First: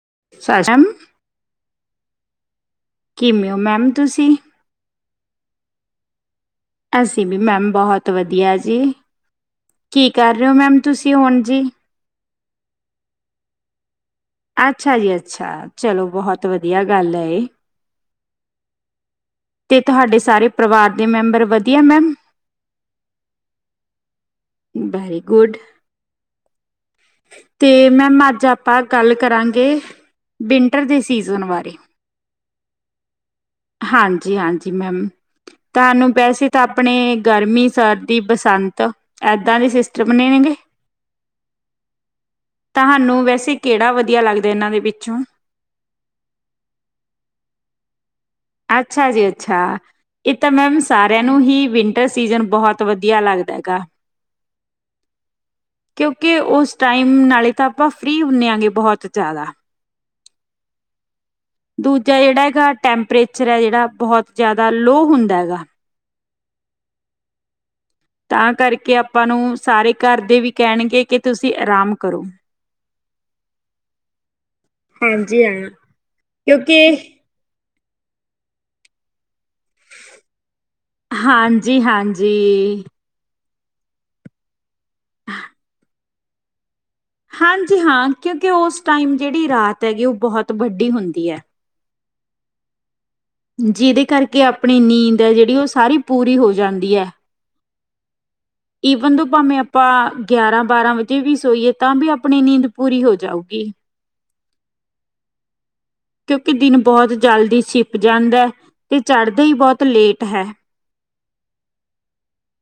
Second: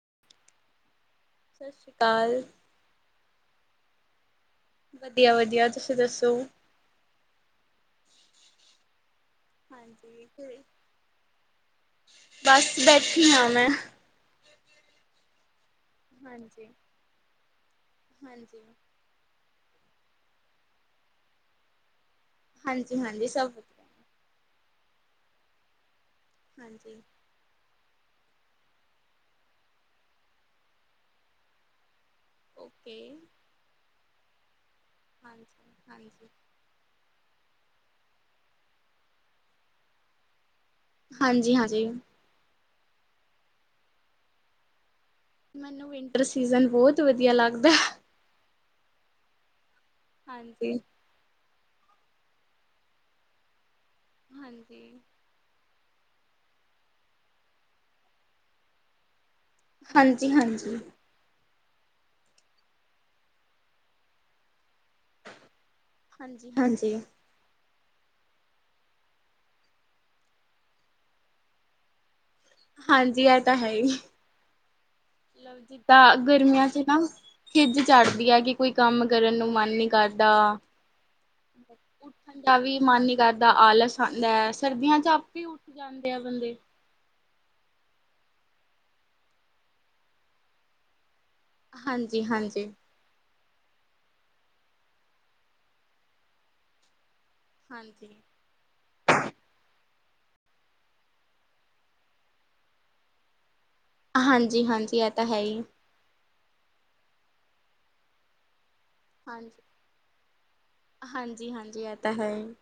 [unintelligible] ਸਤਿ ਸ਼੍ਰੀ ਅਕਾਲ। ਕਿਵੇਂ ਹੋ ਮੈਮ, ਤੁਸੀਂ ਵਧੀਆ, ਵਧੀਆ ਤੁਸੀਂ ਦੱਸੋ ਅਸੀਂ ਵੀ ਮੈਮ, ਬਹੁਤ ਵਧੀਆ ਜੀ। ਕੀ ਹਾਂਜੀ ਕਰ ਰਹੇ ਓ ਮੈਮ, ਤੁਸੀਂ ਹੁਣ ਜੀ। ਬਸ ਬੈਠੀ ਹਾਂ ਮੈਂ ਅੱਛਾ ਜੀ, ਅੱਛਾ। ਚਲੋ ਬਹੁਤ ਹਾਂਜੀ ਵਧੀਆ ਗੱਲ ਐ, ਇਹ ਹਾਂਜੀ। ਤੇ ਤੁਹਾਡੇ ਸਾਰੇ ਪਰਿਵਾਰ ਦੇ, ਮੈਂਬਰ ਵਧੀਆ ਮੈਮ ਹਾਂਜੀ, ਹਾਂਜੀ ਸਭ ਵੈਰੀ ਗੁਡ। ਹਾਂਜੀ। ਅਤੇ ਮੈਮ ਅੱਜ ਆਪਾਂ ਗੱਲ ਕਰਾਂਗੇ, ਵਿੰਟਰ ਦੇ ਸੀਜ਼ਨ ਬਾਰੇ ਓਕੇ। ਹਾਂਜੀ ‌, ਹਾਂਜੀ। ਮੈਮ, ਹਾਂਜੀ ਤੁਹਾਨੂੰ ਹਾਂਜੀ ਵੈਸੇ ਤਾਂ ਆਪਣੇ ਗਰਮੀ ਸਰਦੀ, ਬਸੰਤ, ਏਦਾਂ ਦੇ ਸਿਸਟਰਮ ਨੇ ਹੇਗੇ। ਹਾਂਜੀ, ਹਾਂਜੀ ਤੁਹਾਨੂੰ, ਵੈਸੇ ਕਿਹੜਾ ਵਧੀਆ ਲੱਗਦਾ? ਇਹਨਾਂ ਦੇ ਵਿੱਚੋਂ ਮੈਨੂੰ, ਵਿੰਟਰ ਸੀਜਨ ਬਹੁਤ ਵਧੀਆ ਲੱਗਦਾ। ਅੱਛਾ ਜੀ, ਅੱਛਾ। ਇਹ ਤਾਂ ਹਾਂਜੀ ਮੈਮ ਸਾਰਿਆਂ ਨੂੰ ਹੀ ਵਿੰਟਰ ਸੀਜਨ ਬਹੁਤ ਵਧੀਆ ਲੱਗਦਾ ਹੈਗਾ। ਹਾਂਜੀ। ਕਿਉਂਕਿ, ਉਸ ਟਾਈਮ ਨਾਲੇ ਤਾਂ ਆਪਾਂ ਫ੍ਰਰੀ ਹੁੰਨੇ ਆਗੇ, ਬਹੁਤ ਜਿਆਦਾ। ਹਾਂਜੀ, ਹਾਂਜੀ। ਦੂਜਾ ਜਿਹੜਾ ਹੈਗਾ ਟੈਂਪਰੇਚਰ ਹੈ ਜਿਹੜਾ ਬਹੁਤ ਜ਼ਿਆਦ ਲੋ ਹੁੰਦਾ ਹੈਗਾ ਹਾਂਜੀ ਹਾਂਜੀ ਤਾਂ ਕਰਕੇ ਆਪਾਂ ਨੂੰ ਸਾਰੇ ਘਰ ਦੇ ਵੀ ਕਹਿਣਗੇ ਕਿ ਤੁਸੀਂ ਆਰਾਮ ਕਰੋ। ਹਾਂਜੀ ਇਹ ਤਾਂ ਹੈ ਹੀ। ਹਾਂਜੀ ਹਾਂ ਜਿੱਦਾਂ ਗਰਮੀ ਦਨਿਆ ਚ ਕਿਉਂਕਿ ਨਾ ਖਿੱਝ ਚੜਦੀ ਹੈ, ਕਿ ਕੋਈ ਕੰਮ ਕਰਨ ਨੂੰ ਮਨ ਮਨ ਨ ਕਰਦਾ, ਹਾਂਜੀ-ਹਾਂਜੀ। ਉੱਠਣ ਦਾ ਵੀ ਹਾਂਜੀ ਮਨ ਨੀ ਕਰਦਾ। ਦਾ ਆਲਸ ਆਉਂਦਾ ਹੈ। ਸਰਦੀਆਂ ਚ ਆਪੇ ਉੱਠ ਜਾਨ ਕਿਆ ਬੰਦੇ ਹਾਂਜੀ ਹਾਂ, ਕਿਉਂਕਿ ਉਸ ਟਾਈਮ ਜਿਹੜੀ ਰਾਤ ਹੈਗੀ ਉਹ ਬਹੁਤ ਬਡੀ ਹੁੰਦੀ ਹੈ। ਹਾਂਜੀ-ਹਾਂਜੀ। ਜਿਹਦੇ ਕਰਕੇ ਆਪਣੀ ਨੀਂਦ ਹੈ ਜਿਹੜੀ ਉਹ ਸਾਰੀ ਪੂਰੀ ਹੋ ਜਾਂਦੀ ਹੈ। ਹਾਂਜੀ। ਇਹ ਬਧ ਆਪਾਂ [unintelligible] ਗਿਆਰਾਂ ਬਾਰਾਂ ਵਜੇ ਵੀ ਸੋਈਏ ਤਾਂ ਵੀ ਆਪਣੀ ਨੀਂਦ ਪੂਰੀ ਹੋ ਜਾਊਗੀ। ਹਾਂਜੀ-ਹਾਂਜੀ ਇਹ ਤਾਂ ਹੈ ਹੀ। ਕਿਉਂਕਿ ਦਿਨ ਬਹੁਤ ਜਲਦੀ ਸ਼ਿਪ ਜਾਂਦਾ ਹੈ। ਤੇ ਚੜ੍ਹਦਾ ਹਾਂਜੀ, ਹੀ ਬਹੁਤ ਲੇਟ ਹੈ ਹਾਂਜੀ-ਹਾਂਜੀ ਇਹ ਤਾਂ ਹੈ ਹੀ।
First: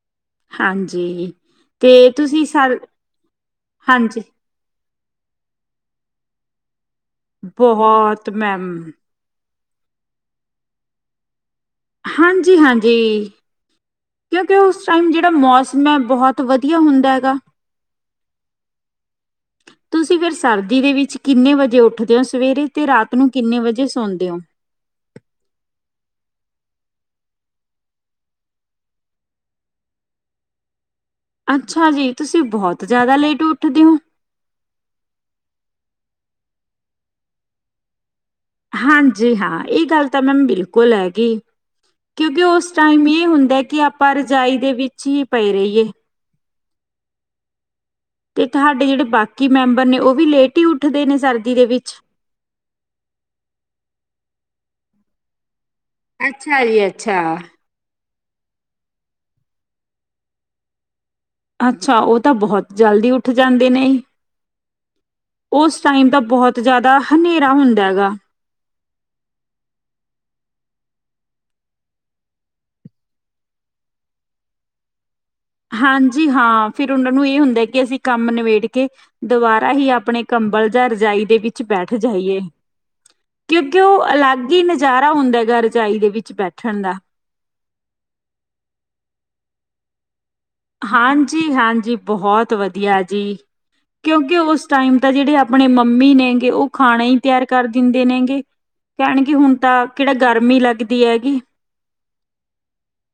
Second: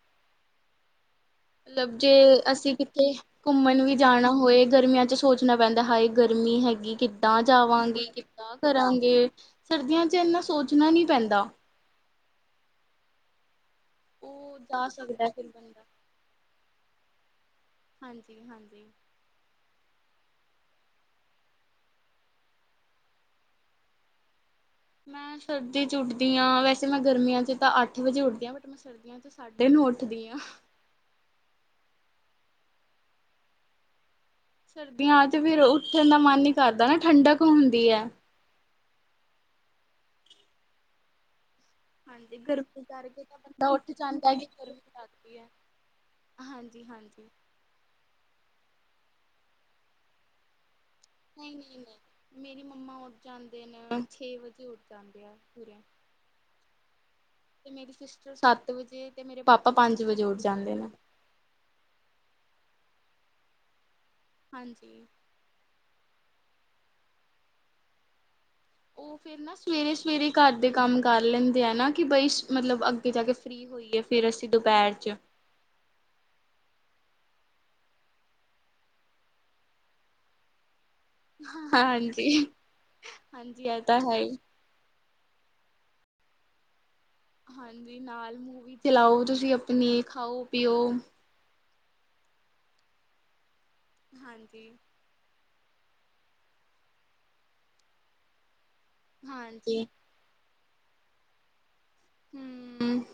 ਹਾਂਜੀ। ਤੇ ਮਤਲਬ ਜੇ ਤੁਸੀਂ ਅਸੀਂ ਸਰ ਕਿੱਥੇ ਘੁੰਮਣ ਵੀ ਹਾਂਜੀ ਜਾਣਾ ਹੋਏ, ਗਰਮੀਆਂ ਤੇ ਸੋਚਣਾ ਪੈਂਦਾ ਹਾਏ ਗਰਮੀ ਹੈਗੀ। ਕਿੱਦਾਂ ਜਾਵਾਂਗੇ, ਬਹੁਤ ਕਿੱਦਾਂ ਮੈਮ ਕਰਾਂਗੇ। ਸਰਦੀਆਂ ਚ ਇੰਨਾ ਸੋਚਣਾ ਨੀ ਪੈਂਦਾ। ਹਾਂਜੀ-ਹਾਂਜੀ। ਕਿਉਂਕਿ ਉਹ ਉਸ ਜਾ ਟਾਈਮ ਸਕਦਾ ਜਿਹੜਾ ਫਿਰ ਬੰਦਾ। ਮੌਸਮ ਹੈ। ਬਹੁਤ ਵਧੀਆ ਹੁੰਦਾ ਹੈ। ਦਾ ਹਾਂਜੀ-ਹਾਂਜੀ ਤੁਸੀਂ ਫਿਰ ਸਰਦੀ ਦੇ ਵਿੱਚ ਕਿੰਨੇ ਵਜੇ ਉੱਠਦੇ ਹੋ ਸਵੇਰੇ ਤੇ ਰਾਤ ਨੂੰ ਕਿੰਨੇ ਵਜੇ ਸੌਦੇ ਹੋ। ਮੈਂ ਸਰਦੀ ਚ ਉੱਠਦੀ ਹਾਂ, ਵੈਸੇ ਮੈਂ ਗਰਮੀਆਂ ਚ ਤਾਂ ਅੱਠ ਵਜੇ ਉੱਠਦੀ ਹਾਂ ਬਟ ਮੈਂ ਸਰਦੀਆਂ ਚ ਸਾਢੇ ਨੂੰ ਉੱਠਦੀ ਹਾਂ। ਅੱਛਾ ਜੀ ਤੁਸੀਂ ਬਹੁਤ ਜ਼ਿਆਦਾ ਲੇਟ ਉੱਠਦੇ ਹੋ। ਸਰਦੀਆਂ ਚ ਫਿਰ ਉੱਠਣ ਦਾ ਮਨ ਹੀ ਕਰਦਾ ਨਾ ਠੰਡਕ ਹੁੰਦੀ ਹੈ। ਹਾਂਜੀ ਹਾਂ, ਇਹ ਗੱਲ ਤਾਂ ਮੈਮ ਬਿਲਕੁਲ ਹੈਗੀ। ਹਾਂਜੀ ਕਿਉਂਕਿ ਉਸ ਗਰਮੀ ਟਾਈਮ ਕਰਕੇ ਇਹ ਤਾਂ ਹੁੰਦਾ ਬੰਦਾ ਕਿ ਉੱਠ ਆਪਾਂ ਜਾਂਦਾ ਹੈ ਰਜਾਈ ਦੇ ਵਿੱਚ ਹੀ ਪਏ ਰਹੀਏ। ਹਾਂਜੀ-ਹਾਂਜੀ। ਤੇ ਤੁਹਾਡੇ ਜਿਹੜੇ ਬਾਕੀ ਮੈਂਬਰ ਨੇ ਉਹ ਵੀ ਲੇਟੀ ਉਠ ਨਹੀਂ-ਨਹੀਂ-ਨਹੀਂ ਮੇਰੀ ਮੰਮਾ ਉੱਠ ਜਾਂਦੇ ਨੇ ਛੇ ਵਜੇ ਉੱਠ ਜਾਂਦੇ ਆ ਪੂਰੇ। ਅੱਛਾ ਜੀ, ਅੱਛਾ। ਤੇ ਮੇਰੀ ਸਿਸਟਰ ਸੱਤ ਵਜੇ ਤੇ ਮੇਰੇ ਪਾਪਾ ਪੰਜ ਵਜੇ ਉੱਠ ਜਾਂਦੇ ਨੇ। ਅੱਛਾ ਉਹ ਤਾਂ ਬਹੁਤ ਜਲਦੀ ਉੱਠ ਜਾਂਦੇ ਨੇ। ਹਾਂਜੀ। ਉਸ ਟਾਈਮ ਦਾ ਬਹੁਤ ਜ਼ਿਆਦਾ ਹਨੇਰਾ ਹੁੰਦਾ ਗਾ। ਉਹ ਫੇਰ ਨਾ ਸਵੇਰੇ- ਸਵੇਰੇ ਘਰ ਦੇ ਕੰਮ ਕਰ ਲੈਂਦੇ ਆ ਨਾ ਕਿ ਬਈ ਮਤਲਬ ਅੱਗੇ ਜਾ ਕੇ ਫਰੀ ਹੋਈ ਹੈ ਫਿਰ ਅਸੀਂ ਦੁਪਹਿਰ ਚ ਹਾਂਜੀ ਹਾਂ ਫਿਰ ਉਹਨਾਂ ਨੂੰ ਇਹ ਹੁੰਦਾ ਕਿ ਅਸੀਂ ਕੰਮ ਨਿਬੇੜ ਕੇ ਦੁਬਾਰਾ ਹੀ ਆਪਣੇ ਕੰਬਲ ਰਜਾਈ ਦੇ ਵਿੱਚ ਬੈਠ ਹਾਂਜੀ ਜਾਈਏ, ਹਾਂਜੀ ਇਹ ਕਿਉਂਕਿ ਤਾਂ ਉਹ ਹੈ ਅਲੱਗ ਹੀ ਨਜ਼ਾਰ ਰਾ ਹੁੰਦਾ ਹੈਗਾ ਰਜਾਈ ਦੇ ਵਿੱਚ ਬੈਠਣ ਦਾ। ਹਾਂਜੀ ਨਾਲ ਮੂਵੀ ਚਲਾਓ ਤੁਸੀਂ ਆਪਣੀ ਖਾਓ। ਪੀਓ ਹਾਂਜੀ -ਹਾਂਜੀ। ਜੀ ਬਹੁਤ ਵਧੀਆ ਜੀ। ਕਿਉਂਕਿ ਉਸ ਹਾਂਜੀ ਟਾਈਮ ਤਾਂ ਜਿਹੜੇ ਆਪ ਆਪਣੇ ਮੰਮੀ ਨੇਗੇ ਉਹ ਖਾਣਾ ਹੀ ਤਿਆਰ ਕਰ ਦਿੰਦੇ ਨੇਗੇ। ਕਹਿਣਗੇ ਕਿ ਹੁਣ ਹਾਂਜੀ ਤਾਂ ਕਿਹੜਾ ਗਰਮੀ ਲੱਗ ਦੀ ਹੈਗੀ। ਹੂੰ,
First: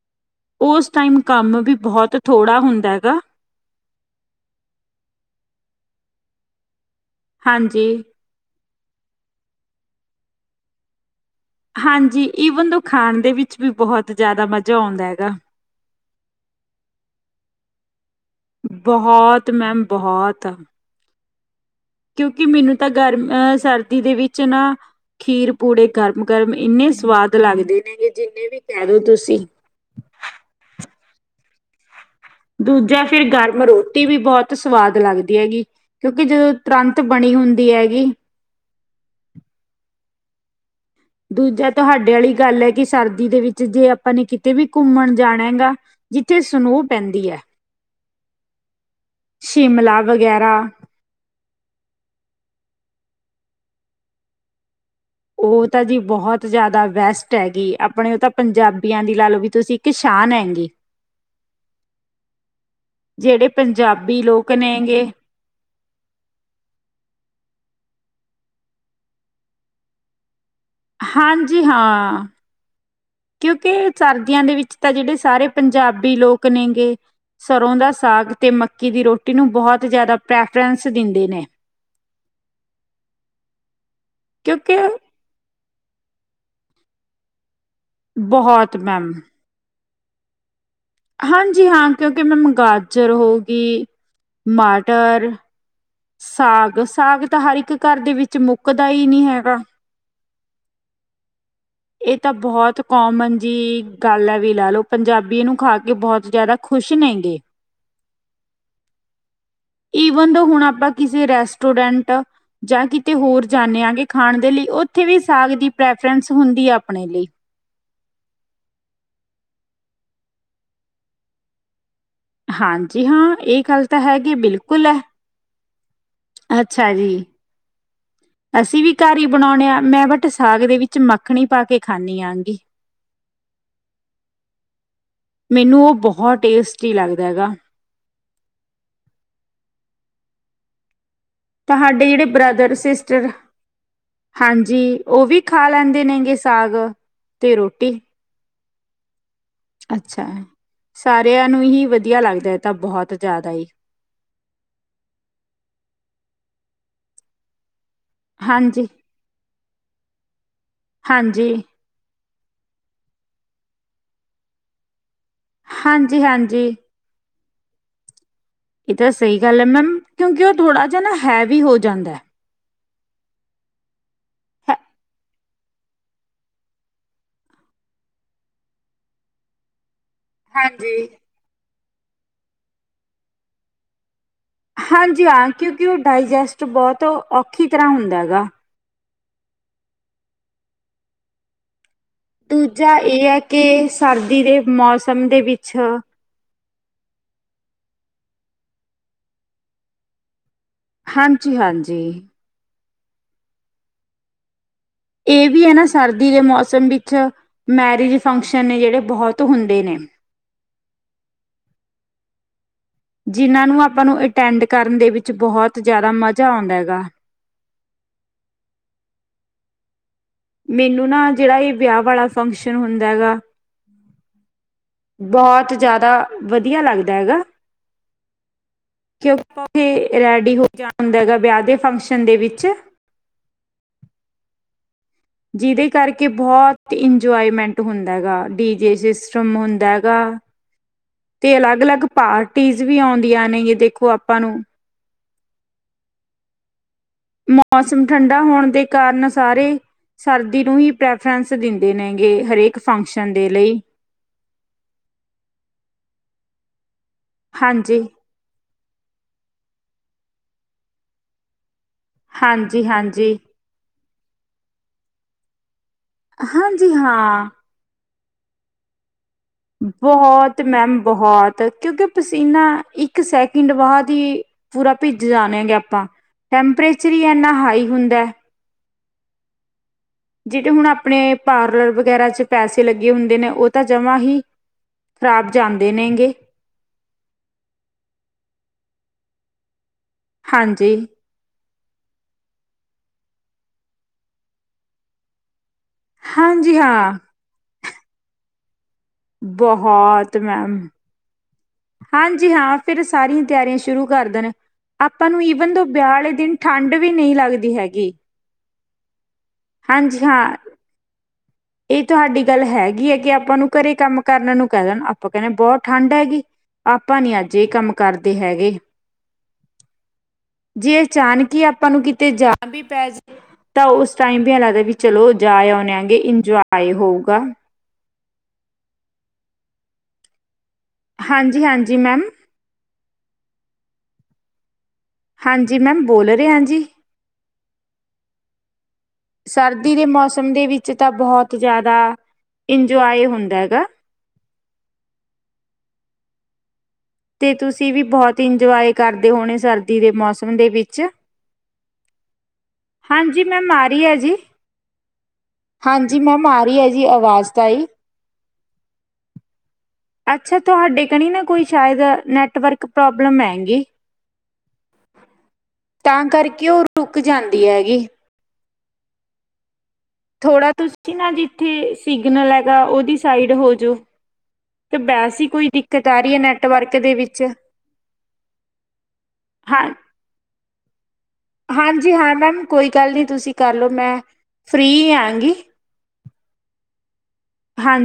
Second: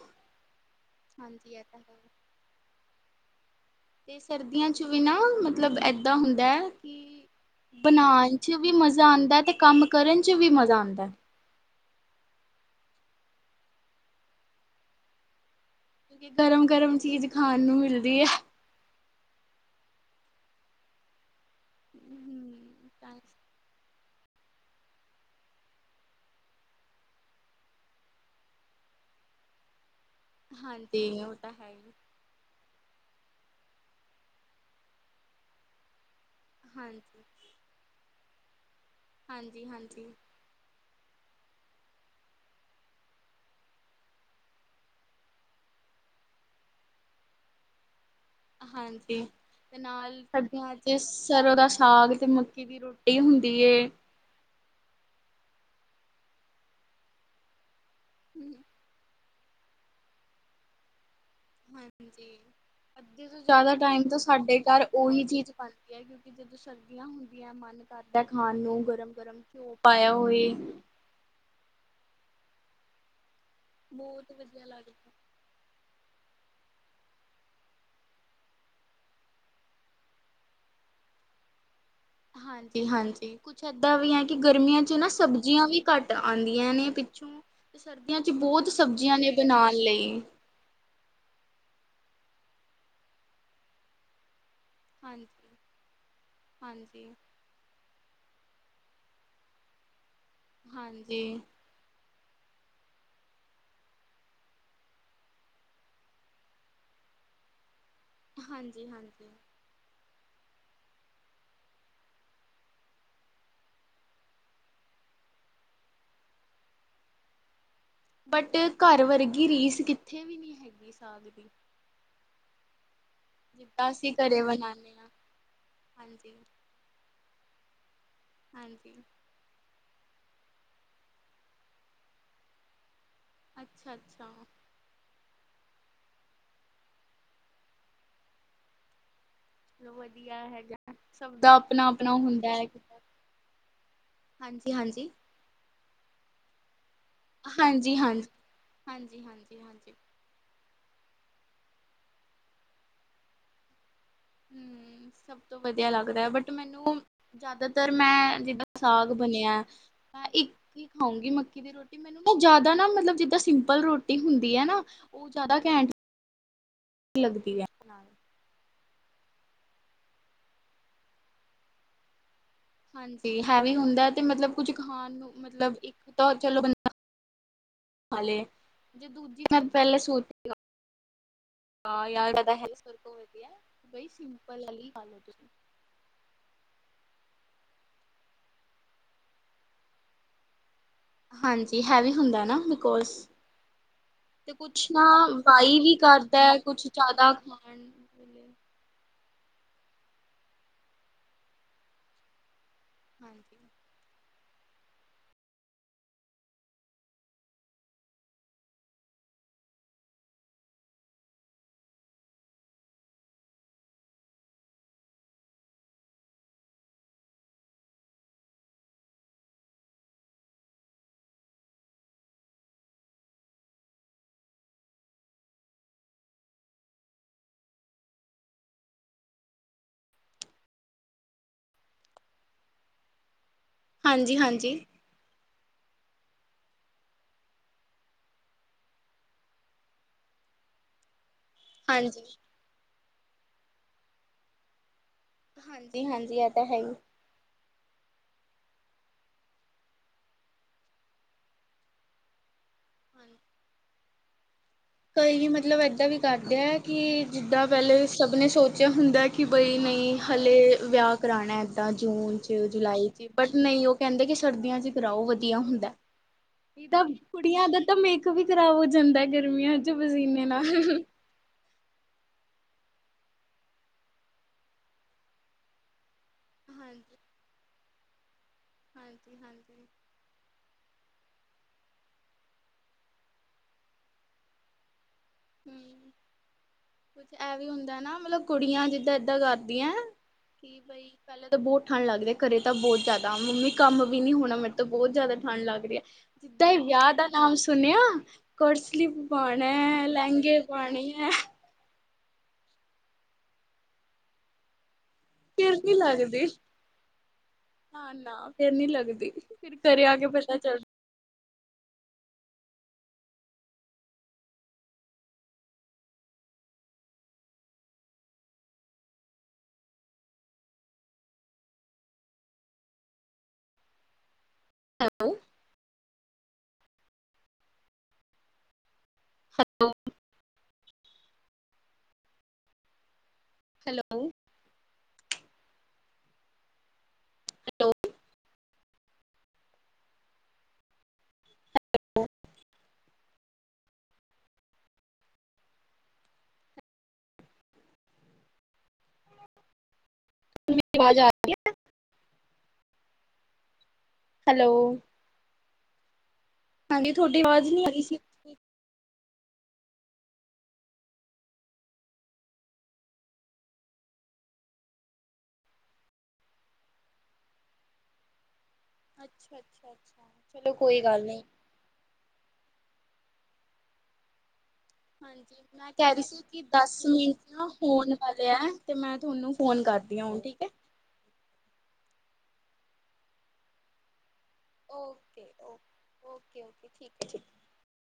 ਉਸ ਟਾਈਮ ਕੰਮ ਵੀ ਬਹੁਤ ਥੋੜ੍ਹਾ ਹੁੰਦਾ ਗਾ। ਤੇ ਸਰਦੀਆਂ ਚ ਵੀ ਨਾ ਮਤਲਬ ਏਦਾਂ ਹੁੰਦਾ ਐ। ਹਾਂਜੀ, ਚ ਵੀ ਮਜ਼ਾ ਆਂਦਾ ਤੇ ਕੰਮ ਕਰਨ ਚ ਵੀ ਮਜ਼ਾ ਆਂਦਾ। ਹਾਂਜੀ ਈਵਨ ਦੋ ਖਾਣ ਦੇ ਵਿੱਚ ਵੀ ਬਹੁਤ ਜ਼ਿਆਦਾ ਮਜ਼ਾ ਆਉਂਦਾ ਹੈਗਾ। ਕਿਉਂਕਿ ਗਰਮ- ਗਰਮ ਚੀਜ਼ ਖਾਣ ਨੂੰ ਮਿਲਦੀ ਐ। ਬਹੁਤ ਮੈਮ ਬਹੁਤ ਕਿਉਂ ਕਿ ਮੈਨੂੰ ਤਾਂ ਗਰਮ ਅਹ ਸਰ ਸਰਦੀ ਦੇ ਵਿੱਚ ਨਾ ਖੀਰ ਪੂੜੇ ਗਰਮ -ਗਰਮ ਇੰਨੇ ਸਵਾਦ ਲੱਗਦੇ ਨੇਗੇ ਜਿੰਨੇ ਵੀ ਕਹਿ ਦੋ ਤੁਸੀਂ। ਹਾਂਜੀ ਉਹ ਤਾਂ ਹੈ ਹੀ। ਦੂਜਾ ਫਿਰ ਗਰਮ ਰੋਟੀ ਵੀ ਬਹੁਤ ਸਵਾਦ ਲੱਗਦੀ ਹੈਗੀ। ਕਿਉਂਕਿ ਜਦੋਂ ਤੁਰੰਤ ਹਾਂਜੀ ਬਣੀ ਹੁੰਦੀ ਹੈਗੀ। ਹਾਂਜੀ -ਹਾਂਜੀ। ਦੂਜਾ ਤੁਹਾਡੇ ਆਲੀ ਗੱਲ ਹੈ ਕਿ ਸਰਦੀ ਦੇ ਵਿੱਚ ਜੇ ਆਪਾਂ ਨੇ ਕਿਤੇ ਵੀ ਘੁੰਮਣ ਜਾਣਾ ਗਾ ਜਿੱਥੇ ਸਨੋਹ ਪੈਂਦੀ ਐ ਹਾਂਜੀ ਤੇ ਨਾਲ ਵਗੈਰਾ ਸਰਦੀਆਂ ਚ ਸਰੋਂ ਦਾ ਸਾਗ ਤੇ ਮੱਕੀ ਦੀ ਰੋਟੀ ਹੁੰਦੀ ਏ। ਉਹ ਤਾਂ ਜੀ ਬਹੁਤ ਜ਼ਿਆਦਾ ਬੈਸਟ ਹੈਗੀ ਆਪ ਆਪਣੇ ਉਹ ਤਾਂ ਪੰਜਾਬੀਆਂ ਦੀ ਲਾ ਲਓ ਵੀ ਤੁਸੀਂ ਇੱਕ ਸ਼ਾਨ ਹੈਂਗੀ। ਹਾਂਜੀ ਅੱਧੇ ਤੋਂ ਜ਼ਿਆਦਾ ਟਾਈਮ ਤਾਂ ਪੰਜਾਬੀ ਲੋਕ ਸਾਡੇ ਘਰ ਨੇਗੇ ਉਹੀ ਚੀਜ਼ ਬਣਦੀ ਹੈ ਕਿਉਂਕਿ ਜਦੋਂ ਸਰਦੀਆਂ ਹੁੰਦੀਆਂ ਮਨ ਕਰਦਾ। ਖਾਣ ਨੂੰ ਗਰਮ ਗਰਮ ਘਿਓ ਪਾਇਆ ਹੋਵੇ। ਹਾਂਜੀ ਹਾਂ। ਕਿਉਂਕਿ ਬਹੁਤ ਸਰਦੀਆਂ ਦੇ ਵਧੀਆ ਵਿੱਚ ਤਾਂ ਲੱਗਦਾ ਜਿਹੜੇ ਸਾਰੇ ਪੰਜਾਬੀ ਲੋਕ ਨੇ ਗੇ ਸਰ੍ਹੋਂ ਦਾ ਸਾਗ ਤੇ ਮੱਕੀ ਦੀ ਰੋਟੀ ਨੂੰ ਬਹੁਤ ਜ਼ਿਆਦਾ ਪ੍ਰੈਫਰੈਂਸ ਦਿੰਦੇ ਨੇ। ਹਾਂਜੀ ਹਾਂਜੀ ਕੁੱਛ ਏਦਾਂ ਵੀ ਹੈ ਕਿ ਕਿਉਂਕਿ ਗਰਮੀਆਂ ਚ ਨਾ ਸਬਜ਼ੀਆਂ ਵੀ। ਘੱਟ ਆਉਂਦੀਆਂ ਨੇ ਪਿੱਛੋਂ। ਸਰਦੀਆਂ ਚ ਬਹੁਤ ਸਬਜ਼ੀਆਂ ਨੇ ਬਣਾਉਣ ਲਈ। [inaudible] ਹਾਂਜੀ ਹਾਂ ਕਿਉਂਕਿ ਮੈਮ ਗਾਜਰ ਹੋ ਗਈ। ਮਟਰ। ਹਾਂਜੀ ਸਾਗ ਹਾਂਜੀ, ਸਾਗ ਤਾਂ ਹਰ ਇੱਕ ਘਰ ਦੇ ਵਿੱਚ ਮੁੱਕਦਾ ਹੀ ਨਹੀਂ ਹੈਗਾ ਹੈ। ਹਾਂਜੀ। ਇਹ ਤਾਂ ਬਹੁਤ ਕੋਮਨ ਜੀ ਗੱਲ ਹੈ ਵੀ ਲਾ ਲਓ ਪੰਜਾਬੀ ਇਹ ਨੂੰ ਖਾ ਕੇ ਬਹੁਤ ਜ਼ਿਆਦਾ ਖ਼ੁਸ਼ ਨੇ ਗੇ। ਹਾਂਜੀ ਹਾਂਜੀ। ਇਵਨ ਦੋ ਹੁਣ ਆਪਾਂ ਕਿਸੇ ਰੈਸਟੋਰੈਂਟ ਜਾਂ ਕਿਤੇ ਹੋਰ ਜਾਣੇ ਆ ਖਾਣ ਦੇ ਲਈ ਉਥੇ ਵੀ ਸਾਗ ਦੀ ਪ੍ਰੈਫਰਸ ਹੁੰਦੀ ਆ ਆਪਣੇ ਲਈ। ਬਟ ਘਰ ਵਰਗੀ ਰੀਸ ਕਿੱਥੇ ਵੀ ਨਹੀਂ ਹੈਗੀ ਸਾਗ ਦੀ। ਹਾਂਜੀ। ਜੀ ਹਾਂ ਇਹ ਗੱਲ ਜਿੱਦਾਂ ਤਾਂ ਅਸੀਂ ਹੈ ਘਰੇ ਬਿਲਕੁਲ ਬਣਾਨੇ ਹੈ। ਆ, ਹਾਂਜੀ, ਅੱਛਾ ਜੀ। ਅਸੀਂ ਵੀ ਹਾਂਜੀ। ਘਰ ਹੀ ਬਣਾਉਣੇ ਆ ਮੈਂ ਬਟ। ਬਟ ਸਾਗ ਦੇ ਵਿੱਚ ਮੱਖਣੀ ਪਾ ਕੇ ਖਾਣੀ ਆਂਗੀ। ਅੱਛਾ ਅੱਛਾ। ਮੈਨੂੰ ਉਹ ਬਹੁਤ ਟੇਸਟੀ ਲੱਗਦਾ ਹੈਗਾ। ਚਲੋ ਵਧੀਆ ਹੈਗਾ। ਸਭ ਦਾ ਤੁਹਾਡੇ ਆਪਣਾ-ਆਪਣਾ ਜਿਹੜੇ ਹੁੰਦਾ ਹੈ। ਬ੍ਰਦਰ ਸਿਸਟਰ ਹਾਂਜੀ ਉਹ ਵੀ ਖਾ ਲੈਂਦੇ। ਨੇਗੇ ਸਾਗ। ਤੇ ਰੋਟੀ ਹਾਂਜੀ ਹਾਂਜੀ। ਹਾਂਜੀ ਹਾਂਜੀ। ਅੱਛਾ। ਸਾਰਿਆਂ ਨੂੰ ਹੀ ਵਧੀਆ ਲੱਗਦਾ ਹੈ ਇਹ ਤਾਂ ਬਹੁਤ ਜ਼ਿਆਦਾ ਹੀ। ਹੂੰ ਸਭ ਤੋਂ ਵਧੀਆ ਲੱਗਦਾ ਹੈ ਬਟ ਮੈਨੂੰ ਜ਼ਿਆਦਾ। ਅਗਰ ਮੈਂ ਜਿੱਦਾਂ ਹਾਂਜੀ ਸਾਗ ਬਣਿਆ ਮੈਂ ਇੱਕ ਹੀ ਖਾਉਂਗੀ ਹਾਂਜੀ ਮੱਕੀ ਦੀ ਰੋਟੀ ਮੈਨੂੰ। ਉਹ ਜਿਆਦਾ ਨਾ ਮਤਲਬ ਜਿੱਦਾਂ ਸਿੰਪਲ ਰੋਟੀ ਹੁੰਦੀ ਹੈ ਨਾ। ਉਹ ਜ਼ਿਆਦਾ ਘੈਂਟ ਹਾਂਜੀ ਹਾਂਜੀ। [unintelligible] ਇਹ ਤਾ ਸਹੀ ਗੱਲ ਏ ਮੈਮ, ਕਿਉਂਕਿ ਉਹ ਥੋੜਾ ਜਿਹਾ ਨਾ ਹੈਵੀ ਹੋ ਜਾਂਦਾ ਹੈ। ਹਾਂਜੀ, ਹੈਵੀ ਹੁੰਦਾ ਏ ਤੇ ਮਤਲਬ ਕੁੱਛ ਹੈ- ਖਾਨ ਨੂੰ, ਮਤਲਬ ਇੱਕ ਤਾਂ ਚਲੋ ਬੰਦਾ ਖਾ ਲਏ, ਜੇ ਦੂਜੀ ਵਾਰ ਪਹਿਲਾਂ ਸੋਚੇ ਹਾਂਜੀ ਹਾਂ ਯਹਾਂ ਜਿਆਦਾ ਹੈਵੀ ਇਸ ਕਰਕੇ ਹੋਈ ਪਈ ਏ, ਕਿ ਬਈ ਸਿੰਪਲ ਵਾਲੀ ਖਾ ਲੋ ਹਾਂਜੀ ਤੁਸੀਂ ਹਾਂ, ਕਿਉਂਕਿ ਉਹ ਡਾਇਜੇਸਟ ਬਹੁਤ ਤਾਂ ਓਹ ਔਖੀ ਤਰਾਹ ਹੁੰਦਾ ਹੈਗਾ। ਹਾਂਜੀ ਹੈਵੀ ਹੁੰਦਾ ਨਾ ਦੂਜਾ ਬਿਕੋਜ ਇਹ ਹੈ ਕਿ, ਸਰਦੀ ਤੇ ਦੇ ਕੁਛ ਨਾ ਮੌਸਮ ਦੇ ਵਿੱਚ ਵਾਈ ਵੀ ਕਰਦਾ ਕੁਛ ਜਿਆਦਾ ਖਾਣ ਪੀਣ ਹਾਂਜੀ-ਹਾਂਜੀ। ਹਾਂਜੀ। ਇਹ ਵੀ ਹੈ ਨਾ ਸਰਦੀ ਦੇ ਮੌਸਮ ਵਿੱਚ ਮੈਰਿਜ ਫੰਕਸ਼ਨ ਨੇ ਜਿਹੜੇ, ਬਹੁਤ ਹੁੰਦੇ ਨੇਂ। ਜਿਹਨਾਂ ਨੂੰ ਆਪਾਂ ਨੂੰ ਅਟੈਂਡ ਕਰਨ ਦੇ ਵਿੱਚ ਬਹੁਤ ਜਿਆਦਾ ਮਜਾ ਆਉਂਦਾ ਹੈਗਾ। ਮੈਨੂੰ ਨਾ ਜਿਹੜਾ ਵੀ ਵਿਆਹ ਵਾਲਾ ਫੰਕਸ਼ਨ ਹੁੰਦਾ ਹੈਗਾ। ਬਹੁਤ ਜਿਆਦਾ ਵਧੀਆ ਲੱਗਦਾ ਹੈਗਾ, ਕਿਉਂਕਿ ਉਥੇ ਰੈਡੀ ਹੋ [inaudible] ਵਿਆਹ ਦੇ ਫੰਕਸ਼ਨ ਦੇ ਵਿੱਚ। ਹਾਂਜੀ-ਹਾਂਜੀ। ਜਿਹਦੇ ਕਰਕੇ ਬਹੁਤ ਇੰਜੋਏਮੈਂਟ ਹੁੰਦਾ ਹੈਗਾ, ਡੀ ਜੇ ਸਿਸਟਮ ਹੁੰਦਾ ਹੈਗਾ। ਤੇ ਅਲੱਗ-ਅਲੱਗ ਹਾਂਜੀ ਪਾਰਟੀਜ ਵੀ ਆਉਂਦੀ ਆਂ ਨੇ ਕਿ ਦੇਖੋ ਆਪਾਂ ਨੂੰ। ਹਾਂਜੀ-ਹਾਂਜੀ ਇਹ ਤਾ ਹੈ ਹੀ। ਮੌਸਮ ਠੰਡਾ ਹੋਣ ਦੇ ਕਾਰਨ ਸਾਰੇ ਸਰਦੀ ਨੂੰ ਹੀ ਪ੍ਰੈਫਰੈਂਸ ਦਿੰਦੇ ਨੇਗੇ, ਹਰੇਕ। ਫੰਕਸ਼ਨ ਹਾਂਜੀ ਦੇ ਲਈ। ਕਈ ਮਤਲਬ ਇਹਦਾਂ ਵੀ ਕਰਦੇ ਐਂ। ਕੀ ਜਿੱਹਦਾਂ ਹਾਂਜੀ ਪਹਿਲੇ ਸਭ ਨੇ ਸ਼ੋਸਲ ਚ ਹੁੰਦਾ ਏ ਕਿ ਬਈ, ਨਹੀਂ ਹਲੇ ਵਿਆਹ ਕਰਾਉਣਾ ਏ। ਤਾਂ ਜੂਨ ਚ ਹਾਂਜੀ ਜੁਲਾਈ ਚ ਈ, ਹਾਂਜੀ ਬਟ ਨਹੀਂ ਉਹ ਕਹਿੰਦੇ ਕਿ, ਸਰਦੀਆਂ ਚ ਹੀ ਕਰਾਓ ਵਧੀਆ ਹੁੰਦਾ ਏ। ਇੱਕ ਹਾਂਜੀ ਤਾਂ ਹਾਂ ਕੁੜੀਆਂ ਦੇ ਤਾਂ ਮੇਕ ਅਪ ਵੀ ਖਰਾਬ ਹੋ ਜਾਂਦਾ ਏ ਗਰਮੀ ਬਹੁਤ ਮੈਮ ਬਹੁਤ, ਕਿਉਂਕਿ ਪਸੀਨਾ ਇੱਕ ਸੈਕਿੰਡ ਬਾਦ ਹੀ ਪੂਰਾ ਭਿੱਜ ਜਾਨੇ ਹੈਗੇ ਆਪਾਂ, ਟੈਂਪਰੇਚਰ ਹੀ ਇਹਨਾਂ ਹਾਈ ਹੁੰਦਾ ਹੈ। ਹਾਂਜੀ-ਹਾਂਜੀ। ਜਿਹੜੇ ਹੁਣ ਆਪਣੇ ਪਾਰਲਰ ਵਗੈਰਾ ਚ ਪੈਸੇ ਲੱਗੇ ਹੁੰਦੇ ਨੇ, ਉਹ ਤਾਂ ਜਮਾਂ ਹੀ ਖ਼ਰਾਬ ਜਾਂਦੇ ਹੂੰ, ਨੇਗੇ ਕੁਛ ਇਹ ਵੀ ਹੁੰਦਾ ਏ ਨਾ, ਮਤਲਬ ਕੁੜੀਆਂ ਜਿੱਹਦਾਂ ਰਹਿਦੀਆਂ ਕਿ ਹਾਂਜੀ ਬਈ ਪੈਲੇ ਤੇ ਬਹੁਤ ਠੰਢ ਲੱਗ ਰਹੀ ਆ, ਘਰੇ ਤਾ ਬਹੁਤ ਜਿਆਦਾ, ਮੰਮੀ ਕੰਮ ਵੀ ਨੀ ਹੋਣਾ ਮੇਰੇ ਤੋ ਬਹੁਤ ਜਿਆਦਾ ਠੰਢ ਲੱਗ [inaudible] ਤਾਂ ਹਾਂਜੀ ਇਹ ਵਿਆਹ ਹਾਂ ਦਾ ਕੰਮ ਸੁਨਿਆ ਪਰਸ। ਸਲੀਪ ਬਣੇੈਲ। ਬਹੁਤ ਡੂੰਘੇ ਮੈਮ ਪਾਣੀ ਹੈ। ਹਾਂਜੀ ਹਾਂ ਫਿਰ ਸਾਰੀਆਂ ਤਿਆਰੀਆਂ ਸ਼ੁਰੂ ਕਰ ਦੇ ਨੇ। ਆਪਾਂ ਨੂੰ ਈਵਨ ਫਿਰ ਦੋ ਨੀ ਵਿਆਹ ਵਾਲੇ ਲੱਗਦੀ ਦਿਨ ਠੰਢ ਵੀ ਨਹੀਂ ਲੱਗਦੀ ਹੈਗੀ। ਫੇਰ ਨੀ ਲੱਗਦੀ। ਫਿਰ ਘਰੇ ਆ ਹਾਂਜੀ ਕੇ ਹਾਂ ਪਤਾ ਚੱਲ। ਇਹ ਤੁਹਾਡੀ ਗੱਲ ਹੈਗੀ ਹੈ ਕਿ ਆਪਾਂ ਨੂੰ ਘਰੇ ਕੰਮ ਕਰਨ ਨੂੰ ਕਹਿ ਦੇਣ ਆਪਾਂ ਕਹਿੰਦੇ ਬਹੁਤ ਠੰਡ ਹੈਗੀ ਆਪਾਂ ਨੀ ਅੱਜ ਇਹ ਕੰਮ ਕਰਦੇ ਹੈਗੇ ਜੇ ਅਚਾਨਕ ਹੀ ਆਪਾਂ ਨੂੰ ਕਿਤੇ ਜਾ ਵੀ ਪੈ ਜਾ ਤਾਂ ਉਸ ਟਾਈਮ ਵੀ ਲੱਗਦਾ ਵੀ ਚਲੋ ਜਾ ਆਉਣੇ ਆਗੇ। ਇਜਵਾਏ ਹੋਊਗਾ। ਹੈਲੋ। ਹਾਂਜੀ ਹਾਂਜੀ ਮੈਮ। ਹੈਲੋ। ਹਾਂਜੀ ਮੈਮ ਬੋਲ ਰਹੇ ਹਾਂ ਜੀ। ਸਰਦੀ ਦੇ ਮੌਸਮ ਦੇ ਵਿੱਚ ਤਾਂ ਬਹੁਤ ਜ਼ਿਆਦਾ ਇੰਜੋਏ ਹੁੰਦਾ ਗਾ। ਤੇ ਤੁਸੀਂ ਵੀ ਬਹੁਤ ਇੰਜੋਏ ਕਰਦੇ ਹੋਣੇ ਸਰਦੀ ਦੇ ਮੌਸਮ। ਮੌਸਮ ਦੇ ਵਿੱਚ ਆਵਾਜ਼ ਆ ਹਾਂਜੀ ਮੈਂ ਮਾਰੀ ਆ ਜੀ। ਹੈਲੋ ਹਾਂਜੀ ਮੈਮ। ਮਾਰੀ ਹੈ ਜੀ ਹਾਂਜੀ ਤੁਹਾਡੀ ਆਵਾਜ਼ ਤਾਂਈ। ਨਹੀਂ ਆ ਰਹੀ ਸੀ ਅੱਛਾ ਤੁਹਾਡੇ ਕਣੀ ਨਾ ਕੋਈ ਸ਼ਾਇਦ ਨੈਟਵਰਕ ਪ੍ਰੋਬਲਮ ਆ ਗੀ ਤਾਂ ਕਰਕੇ ਉਹ ਰੁਕ ਜਾਂਦੀ ਹੈ ਜੀ। ਅੱਛਾ ਅੱਛਾ। ਅੱਛਾ ਥੋੜਾ ਚਲੋ ਕੋਈ ਤੁਸੀਂ ਗੱਲ ਨਾ ਨਹੀਂ ਜਿੱਥੇ ਸਿਗਨਲ ਹੈਗਾ ਉਹਦੀ। ਸਾਈਡ ਹੋਜੋ। ਹਾਂਜੀ ਮੈਂ ਕਹਿ ਰਹੀ ਸੀ ਕਿ ਦਸ ਦੇ ਵਿੱਚ ਮਿੰਟ ਨਾ ਹੋਣ ਵਾਲੇ ਹੈ ਤੇ ਮੈਂ ਤੁਹਾਨੂੰ ਫੋਨ ਕਰਦੀ ਹਾਂ ਹੁਣ ਠੀਕ ਹੈ? ਹਾਂਜੀ ਹਾਂ ਮੈਮ ਕੋਈ ਗੱਲ ਨਹੀਂ ਤੁਸੀਂ ਕਰਲੋ ਮੈਂ। ਫ੍ਰੀ ਓਕੇ ਆਂਗੀ। ਓਕੇ ਓਕੇ ਓਕੇ ਠੀਕ ਹੈ ਠੀਕ। ਹਾਂਜੀ।